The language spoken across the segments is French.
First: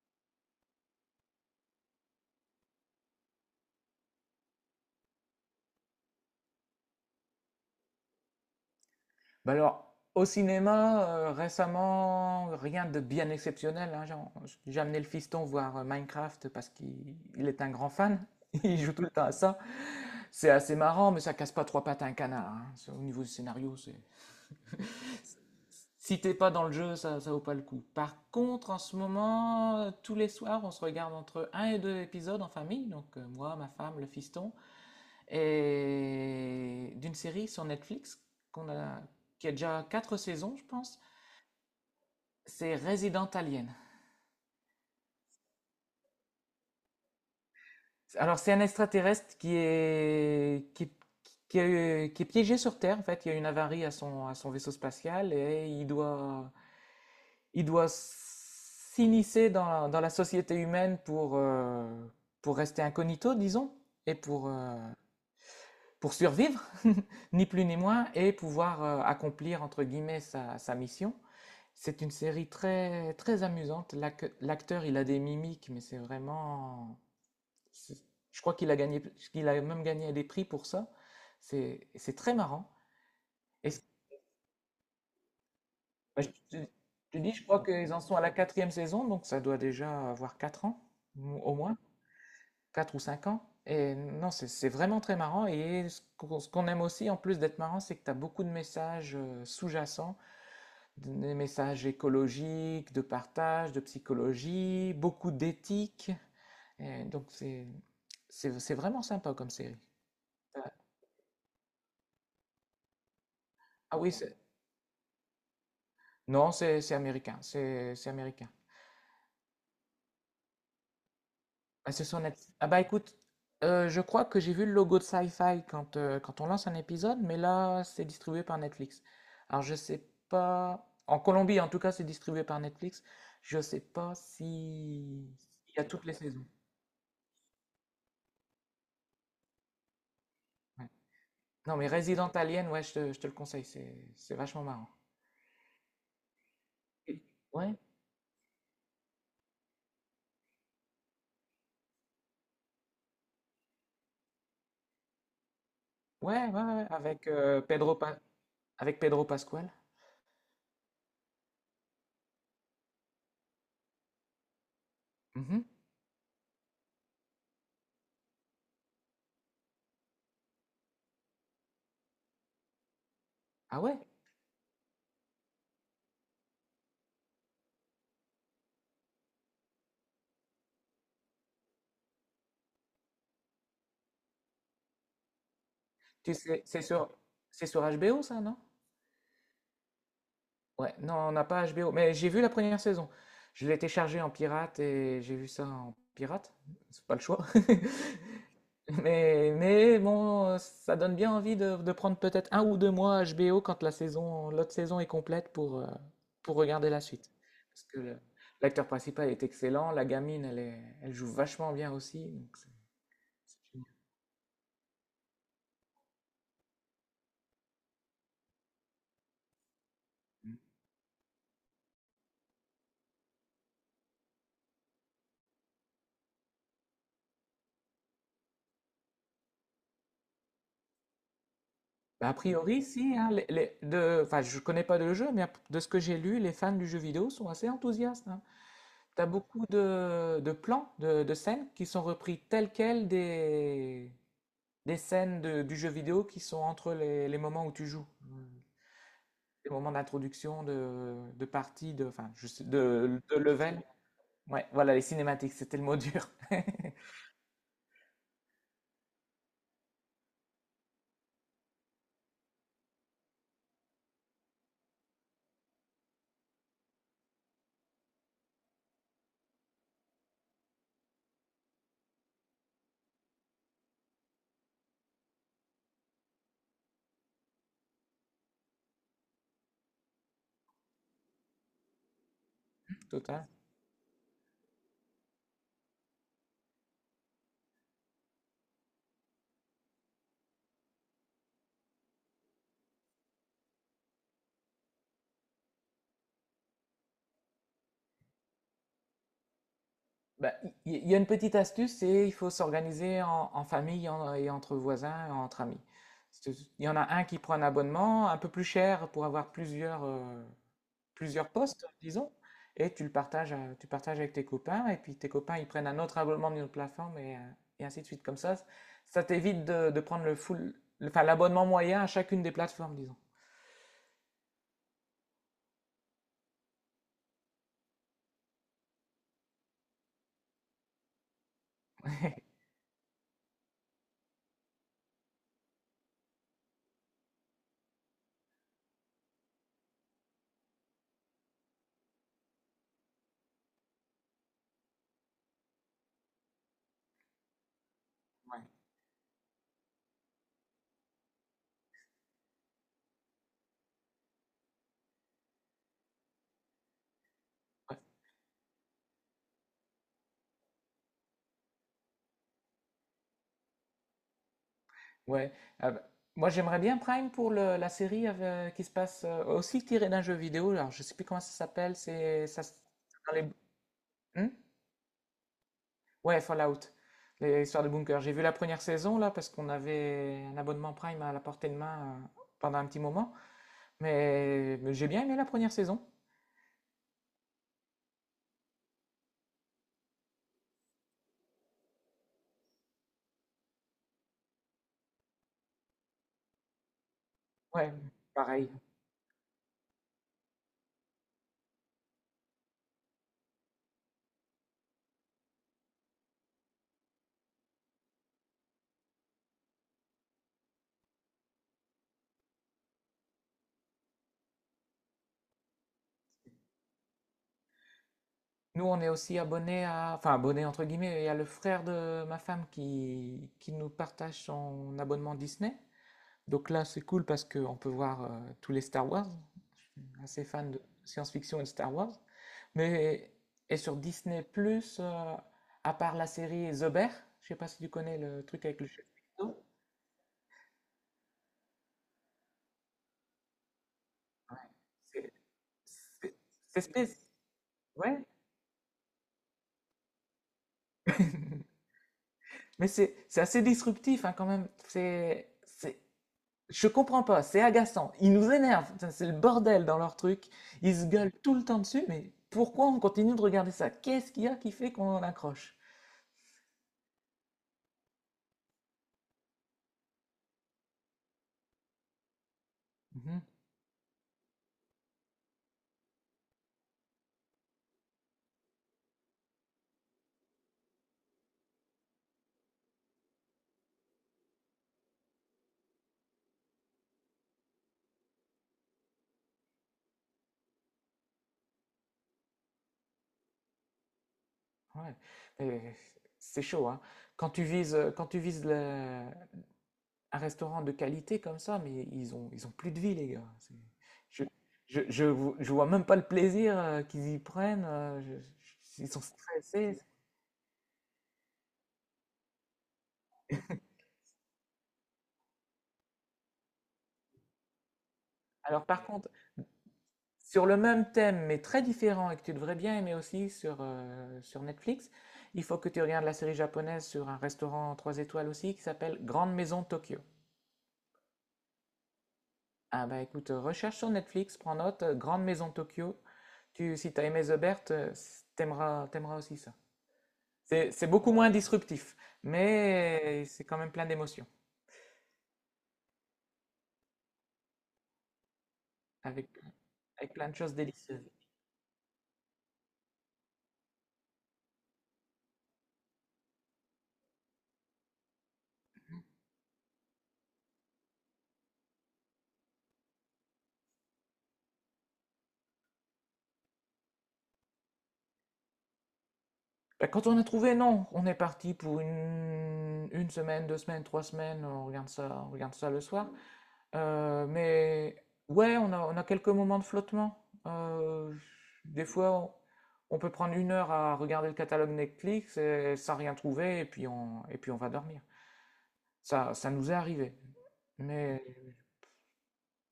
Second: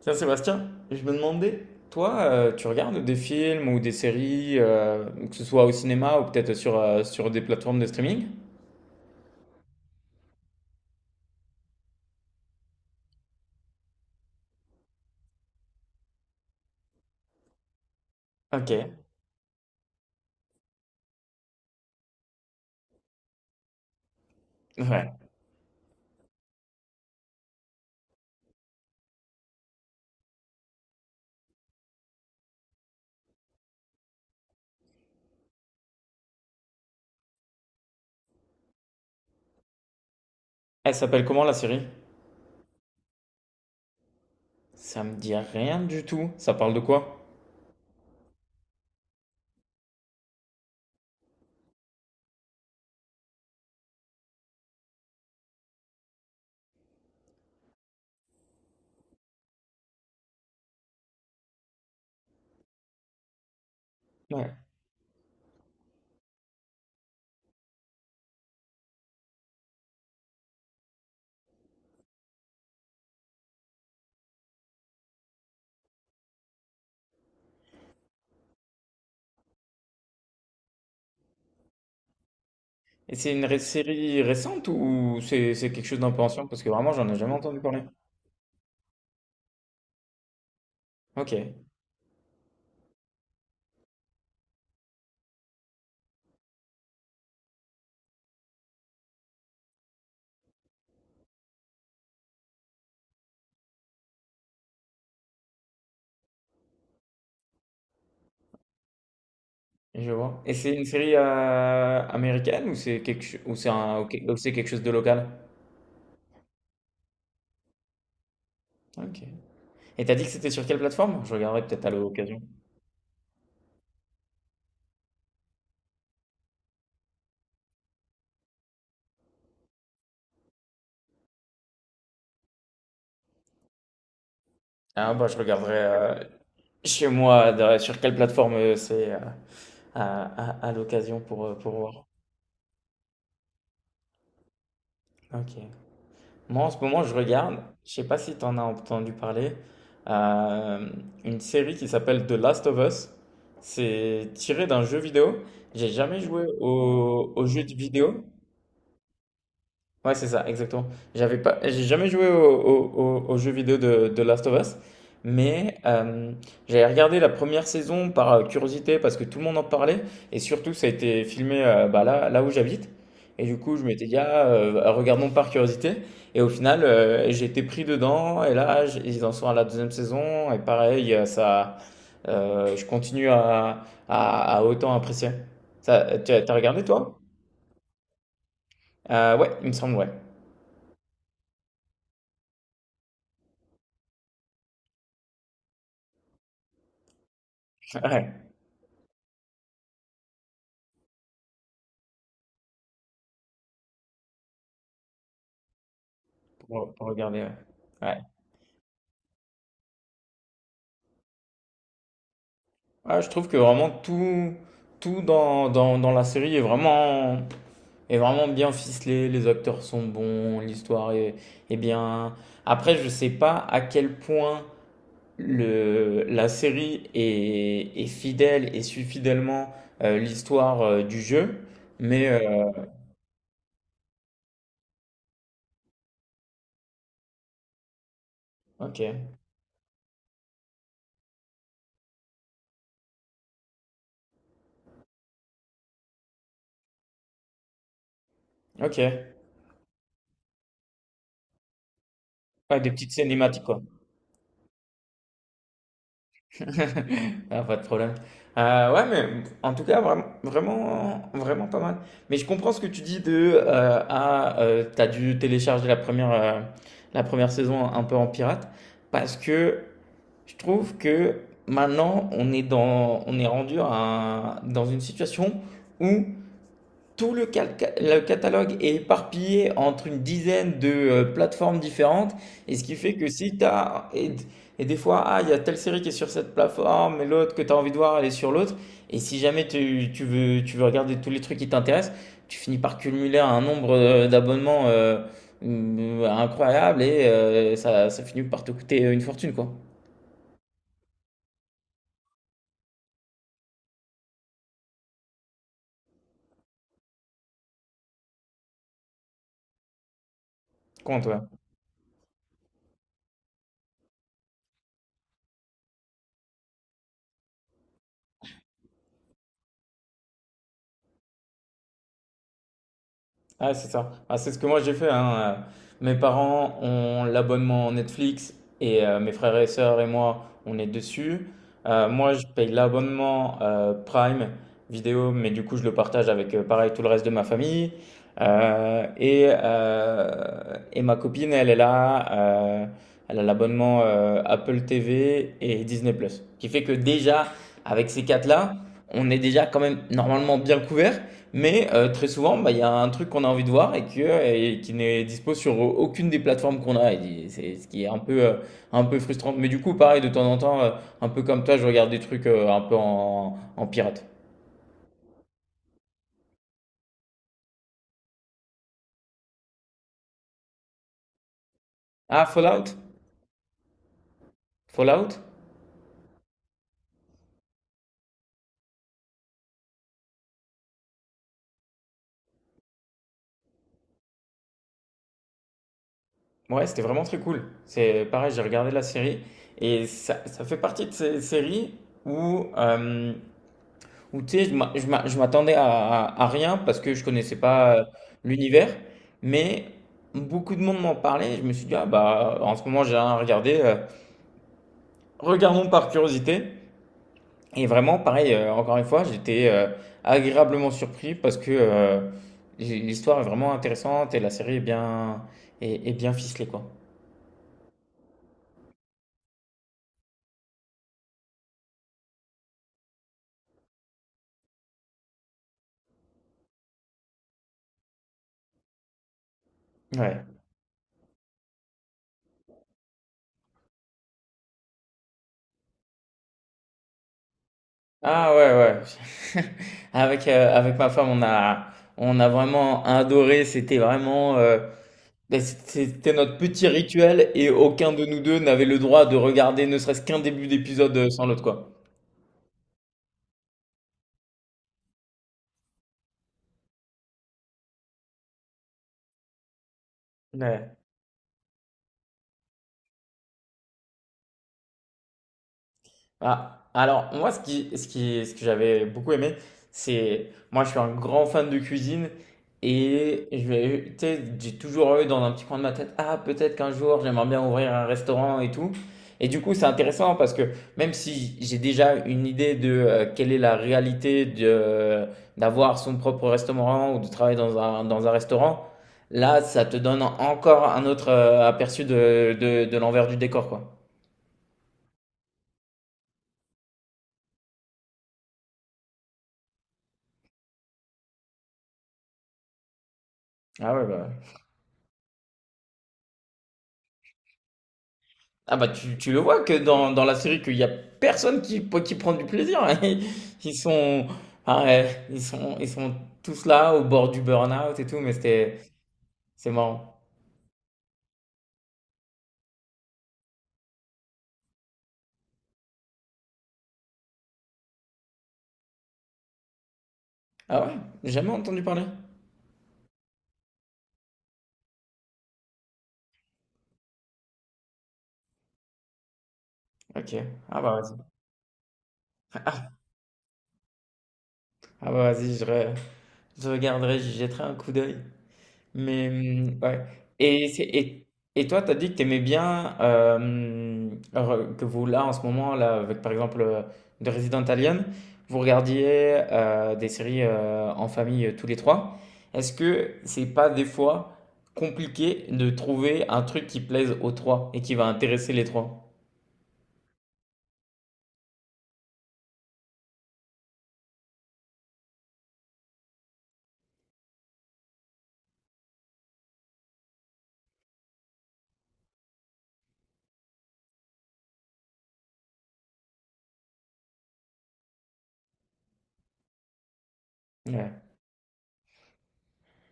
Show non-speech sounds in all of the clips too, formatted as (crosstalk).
Tiens, Sébastien, je me demandais, toi, tu regardes des films ou des séries, que ce soit au cinéma ou peut-être sur, sur des plateformes de streaming? Bah, alors, au cinéma, récemment, rien de bien exceptionnel, hein. J'ai amené le fiston voir, Minecraft parce qu'il il est un grand fan. (laughs) Ok. Il joue tout le temps à ça. C'est assez marrant, mais ça casse pas trois pattes à un canard, hein. C'est au niveau du scénario, c'est Ouais. si t'es pas dans le jeu, ça vaut pas le coup. Par contre, en ce moment, tous les soirs, on se regarde entre un et 2 épisodes en famille, donc moi, ma femme, le fiston et d'une série sur Netflix qu'on a qui a déjà 4 saisons, je Elle pense. s'appelle comment la série? C'est Resident Alien. Ça me dit rien du tout. Ça parle de quoi? Alors, c'est un extraterrestre qui est piégé sur Terre. En fait, il y a une avarie à son vaisseau spatial et il doit s'immiscer dans la société humaine pour rester incognito, disons, et pour, Ouais. euh, pour survivre, (laughs) ni plus ni moins, et pouvoir accomplir, entre guillemets, sa mission. C'est une série très, très amusante. L'acteur, il a des mimiques, mais c'est vraiment. C'est- Je crois qu'il a gagné, qu'il a même gagné des prix pour ça. C'est très marrant. Et c'est une Et c'est- série récente ou c'est quelque chose d'un peu Bah, je ancien? te, Parce que vraiment, j'en je ai te dis, jamais je entendu crois parler. qu'ils en sont à la quatrième saison, donc ça doit déjà avoir 4 ans, Ok, au moins, 4 ou 5 ans. Et non, c'est vraiment très marrant. Et ce qu'on aime aussi, en plus d'être marrant, c'est que tu as beaucoup de messages sous-jacents, des messages écologiques, de partage, de psychologie, beaucoup d'éthique. Et donc c'est vraiment sympa comme série. je vois. Et Euh, c'est une série américaine ou c'est quelque cho- ou c'est Ah un oui, ou c'est quelque chose de local? Non, c'est américain, c'est américain. Ok. Et t'as dit que c'était sur quelle plateforme? Je regarderai peut-être à Ah, c'est sur l'occasion. Netflix. Ah bah écoute, je crois que j'ai vu le logo de Sci-Fi quand, quand on lance un épisode, mais là, c'est distribué par Netflix. Alors je sais pas. En Colombie, en tout cas, c'est distribué par Netflix. Je sais pas si. Ah bah je Il regarderai y a toutes les saisons. chez moi sur quelle plateforme c'est à, à Ouais. l'occasion pour Non, mais voir. Resident Alien, ouais, je te le conseille, c'est vachement marrant. Ok. Moi en ce moment je Et- regarde, Ouais, je sais pas si t'en as entendu parler, euh, une série qui s'appelle The Last of Us. C'est tiré d'un jeu vidéo. J'ai jamais joué ouais, ouais, ouais, avec, au euh, jeu de Pedro Pa- vidéo, avec Pedro Pascal. ouais, c'est ça, exactement. J'ai jamais joué au jeu vidéo de Last of Us, Mhm. mais j'avais regardé la première saison par curiosité parce que tout le monde en parlait et surtout ça a été filmé bah, là, là où j'habite. Et du coup, Ah je ouais? m'étais dit, ah, regardons par curiosité. Et au final, j'ai été pris dedans et là, ils en sont à la deuxième saison et pareil, ça, je continue à autant apprécier. Ça, tu Tu as t'as sais, c'est regardé sur, toi? c'est sur HBO, ça, non? Ouais, il me semble, ouais. (laughs) Ouais, non, on n'a pas HBO, mais j'ai vu la première saison. Je l'ai téléchargé en pirate et j'ai vu ça en pirate. C'est pas le choix. (laughs) Ouais. Mais bon, ça donne bien envie de prendre peut-être un ou deux mois HBO quand l'autre saison est complète pour regarder la Pour suite. regarder, ouais. Parce que Ouais. l'acteur principal est excellent, la gamine, elle joue vachement bien aussi. Donc Ah, je trouve que vraiment tout, tout dans, dans, dans la série est vraiment bien ficelé. Les acteurs sont bons, l'histoire est, est bien. Après, je sais pas à quel point le, la série est, est fidèle et suit fidèlement l'histoire du jeu. Mais, Bah, a priori, si, hein, enfin, je connais pas le jeu, mais de ce que j'ai lu, les fans du jeu vidéo sont assez enthousiastes. Hein. T'as ok, beaucoup de plans, de scènes qui sont repris tels quels des scènes du jeu vidéo qui sont entre les moments où tu joues. ok. Les moments d'introduction, de partie, de, enfin, je sais- Ouais, des petites de cinématiques, level. quoi. Ouais, voilà, les cinématiques, c'était le mot dur. (laughs) (laughs) Ah, pas de problème. Ouais, mais en tout cas, vraiment, vraiment, vraiment pas mal. Mais je comprends ce que tu dis de ah, t'as dû télécharger la première saison un peu en pirate, parce que je trouve que maintenant on est dans, on est rendu à dans une situation où tout le catalogue est éparpillé entre une dizaine de plateformes différentes, et ce qui fait que Total. si tu as... et des fois, ah, il y a telle série qui est sur cette plateforme, et l'autre que tu as envie de voir, elle est sur l'autre, et si jamais tu veux, tu veux regarder tous les trucs qui t'intéressent, tu finis par cumuler un nombre d'abonnements incroyable, et ça, ça finit par te coûter une fortune, quoi. Bah, il y a une petite astuce, c'est il faut s'organiser en famille et entre voisins, et entre amis. C'est- Il y en a un qui prend un abonnement un peu plus cher pour avoir plusieurs, euh, Comment plusieurs postes, disons, et tu partages avec tes copains, et puis tes copains, ils prennent un autre abonnement d'une autre plateforme, et ainsi de suite. Comme ça t'évite de prendre le full, enfin, l'abonnement moyen à chacune des plateformes, disons. ah, c'est ça. Ah, c'est ce que moi j'ai fait, hein. Mes parents ont l'abonnement Netflix et mes frères et sœurs et moi, on est dessus. Moi, je (laughs) paye l'abonnement Prime vidéo, mais du coup, je le partage avec pareil tout le reste de ma famille. Euh, et, euh, et ma copine, elle est là. Elle a l'abonnement Apple TV et Disney+. Qui fait que déjà, avec ces Ouais, quatre-là, on est déjà quand même normalement bien couvert. Mais très souvent, bah, il y a un truc qu'on a envie de voir et qui n'est dispo sur aucune des plateformes qu'on a. Et c'est ce ouais. qui est un peu frustrant. Mais du coup, pareil, de temps en temps, un peu comme toi, je regarde des trucs un peu en, en pirate. Ouais. Ah bah, moi, j'aimerais bien Prime pour la série qui se passe aussi tirée d'un jeu vidéo. Alors, je sais plus comment ça s'appelle. Ah, C'est ça. Fallout? Dans les. Hmm. Fallout? Ouais, Fallout, l'histoire de Bunker. J'ai vu la première saison, là, parce qu'on avait un abonnement Prime à la portée de main pendant un petit moment. Mais j'ai bien aimé la première saison. Ouais, c'était vraiment très cool. C'est pareil, j'ai regardé la série et ça fait partie de ces séries où ou tu sais, je m'attendais à, à rien parce que je connaissais Ouais, pas pareil. l'univers, mais beaucoup de monde m'en parlait. Et je me suis dit, ah bah, en ce moment, j'ai rien à regarder. Regardons par curiosité. Et vraiment, pareil, encore une fois, j'étais agréablement surpris parce que l'histoire est vraiment intéressante et la série est bien, est, est bien ficelée, quoi. Nous, on est aussi abonnés à, enfin, abonnés entre guillemets. Il y a le frère de ma femme qui nous partage son abonnement Disney. Donc là, c'est cool parce qu'on peut voir tous les Star Wars. Assez Ouais. fan de science-fiction et de Star Wars. Mais et sur Disney+, Plus, à part la série The Bear, je sais pas si tu connais le Ah truc ouais, avec le chef ouais. McDo, (laughs) Avec, avec ma femme, on a vraiment adoré. C'était vraiment. C'est Ben, c'était c'est- notre c'est petit spéc- rituel et aucun ouais. de nous deux n'avait le droit de regarder ne serait-ce qu'un début d'épisode sans l'autre, (laughs) quoi. Mais c'est assez disruptif hein, quand même. C'est Je comprends pas, c'est agaçant. Ils nous énervent. Putain, c'est le bordel dans leur truc. Ils Ouais. se gueulent tout le temps dessus, mais pourquoi on continue de regarder ça? Qu'est-ce qu'il y a qui fait qu'on en accroche? Ah, alors moi ce qui, ce qui, ce que j'avais beaucoup aimé, c'est moi je suis un grand fan de cuisine Mhm, et je vais, tu sais, j'ai toujours eu dans un petit coin de ma tête, ah peut-être qu'un jour j'aimerais bien ouvrir un restaurant et tout. Et du coup c'est intéressant parce que même si j'ai déjà une idée de quelle est la réalité de d'avoir son propre restaurant ou de travailler dans un restaurant, là ça te donne encore un autre aperçu de l'envers du décor quoi. ouais. Mais c'est chaud, hein. Quand tu vises un restaurant de qualité comme ça, mais ils ont plus de vie, les gars. Ah ouais, bah. Je, je vois même pas le plaisir qu'ils y prennent. Ah bah Ils tu, sont tu le vois que stressés. dans, dans la série qu'il y a personne qui prend du plaisir. (laughs) Ils sont, ah ouais, ils sont tous là au bord du burn-out et tout, mais c'était, Alors, par contre, c'est marrant. sur le même thème, mais très différent, et que tu devrais bien aimer aussi sur Netflix, il faut que tu regardes la série japonaise sur un restaurant 3 étoiles aussi qui s'appelle Grande Maison Tokyo. Ah ouais, j'ai jamais entendu parler. Ah bah écoute, recherche sur Netflix, prends note, Grande Maison Tokyo. Si t'as aimé The Bert, t'aimeras aussi ça. Ok, ah C'est bah c'est vas-y. beaucoup moins disruptif, (laughs) mais c'est quand même plein d'émotions, Ah bah vas-y, je regarderai, j'y jetterai un coup d'œil. Mais avec, mmh, ouais avec plein de et choses c'est délicieuses. et toi, tu as dit que tu aimais bien, hem, re que vous, là, en ce moment, là, avec, par exemple, The Resident Alien, vous regardiez, des séries, en famille, tous les 3. Est-ce que c'est pas, des fois, compliqué de trouver un truc qui plaise aux 3 et qui va intéresser les 3? Bah, quand on a trouvé, non, on est parti pour une semaine, deux semaines, trois semaines, on regarde ça le soir. Mais ouais, on a quelques moments de flottement. Des fois, on peut prendre une heure à regarder le catalogue Netflix et, sans rien trouver, et puis on va dormir. Ça nous est arrivé. Mais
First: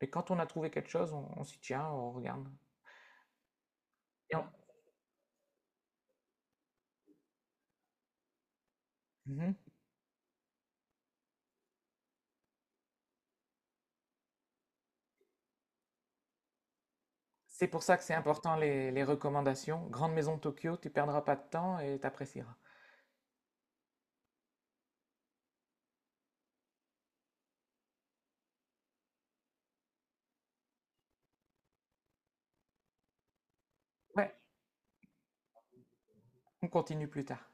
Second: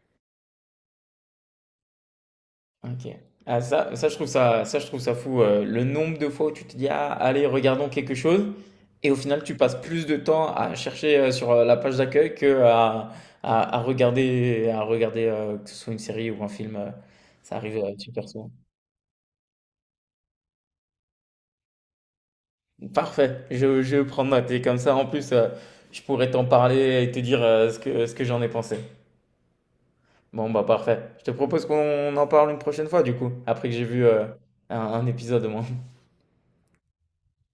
Quand on a trouvé quelque chose, on s'y tient, on regarde. OK. Ah ça ça je trouve Et on- ça, je trouve ça fou, le nombre de fois où tu te dis: «Ah allez regardons quelque chose» et au final Mhm. tu passes plus de temps à chercher, sur, la page d'accueil qu'à à à regarder que ce soit une série ou un film, ça C'est arrive, pour ça que c'est super souvent. important les recommandations. Grande Maison de Tokyo, tu perdras pas de temps et t'apprécieras. Parfait, je prends note et comme ça en plus, je pourrais t'en parler et te dire, ce que j'en ai pensé. Bon bah parfait. Je te propose qu'on en parle une prochaine fois du coup, après que j'ai vu, Ouais, un épisode au moins. on continue plus tard.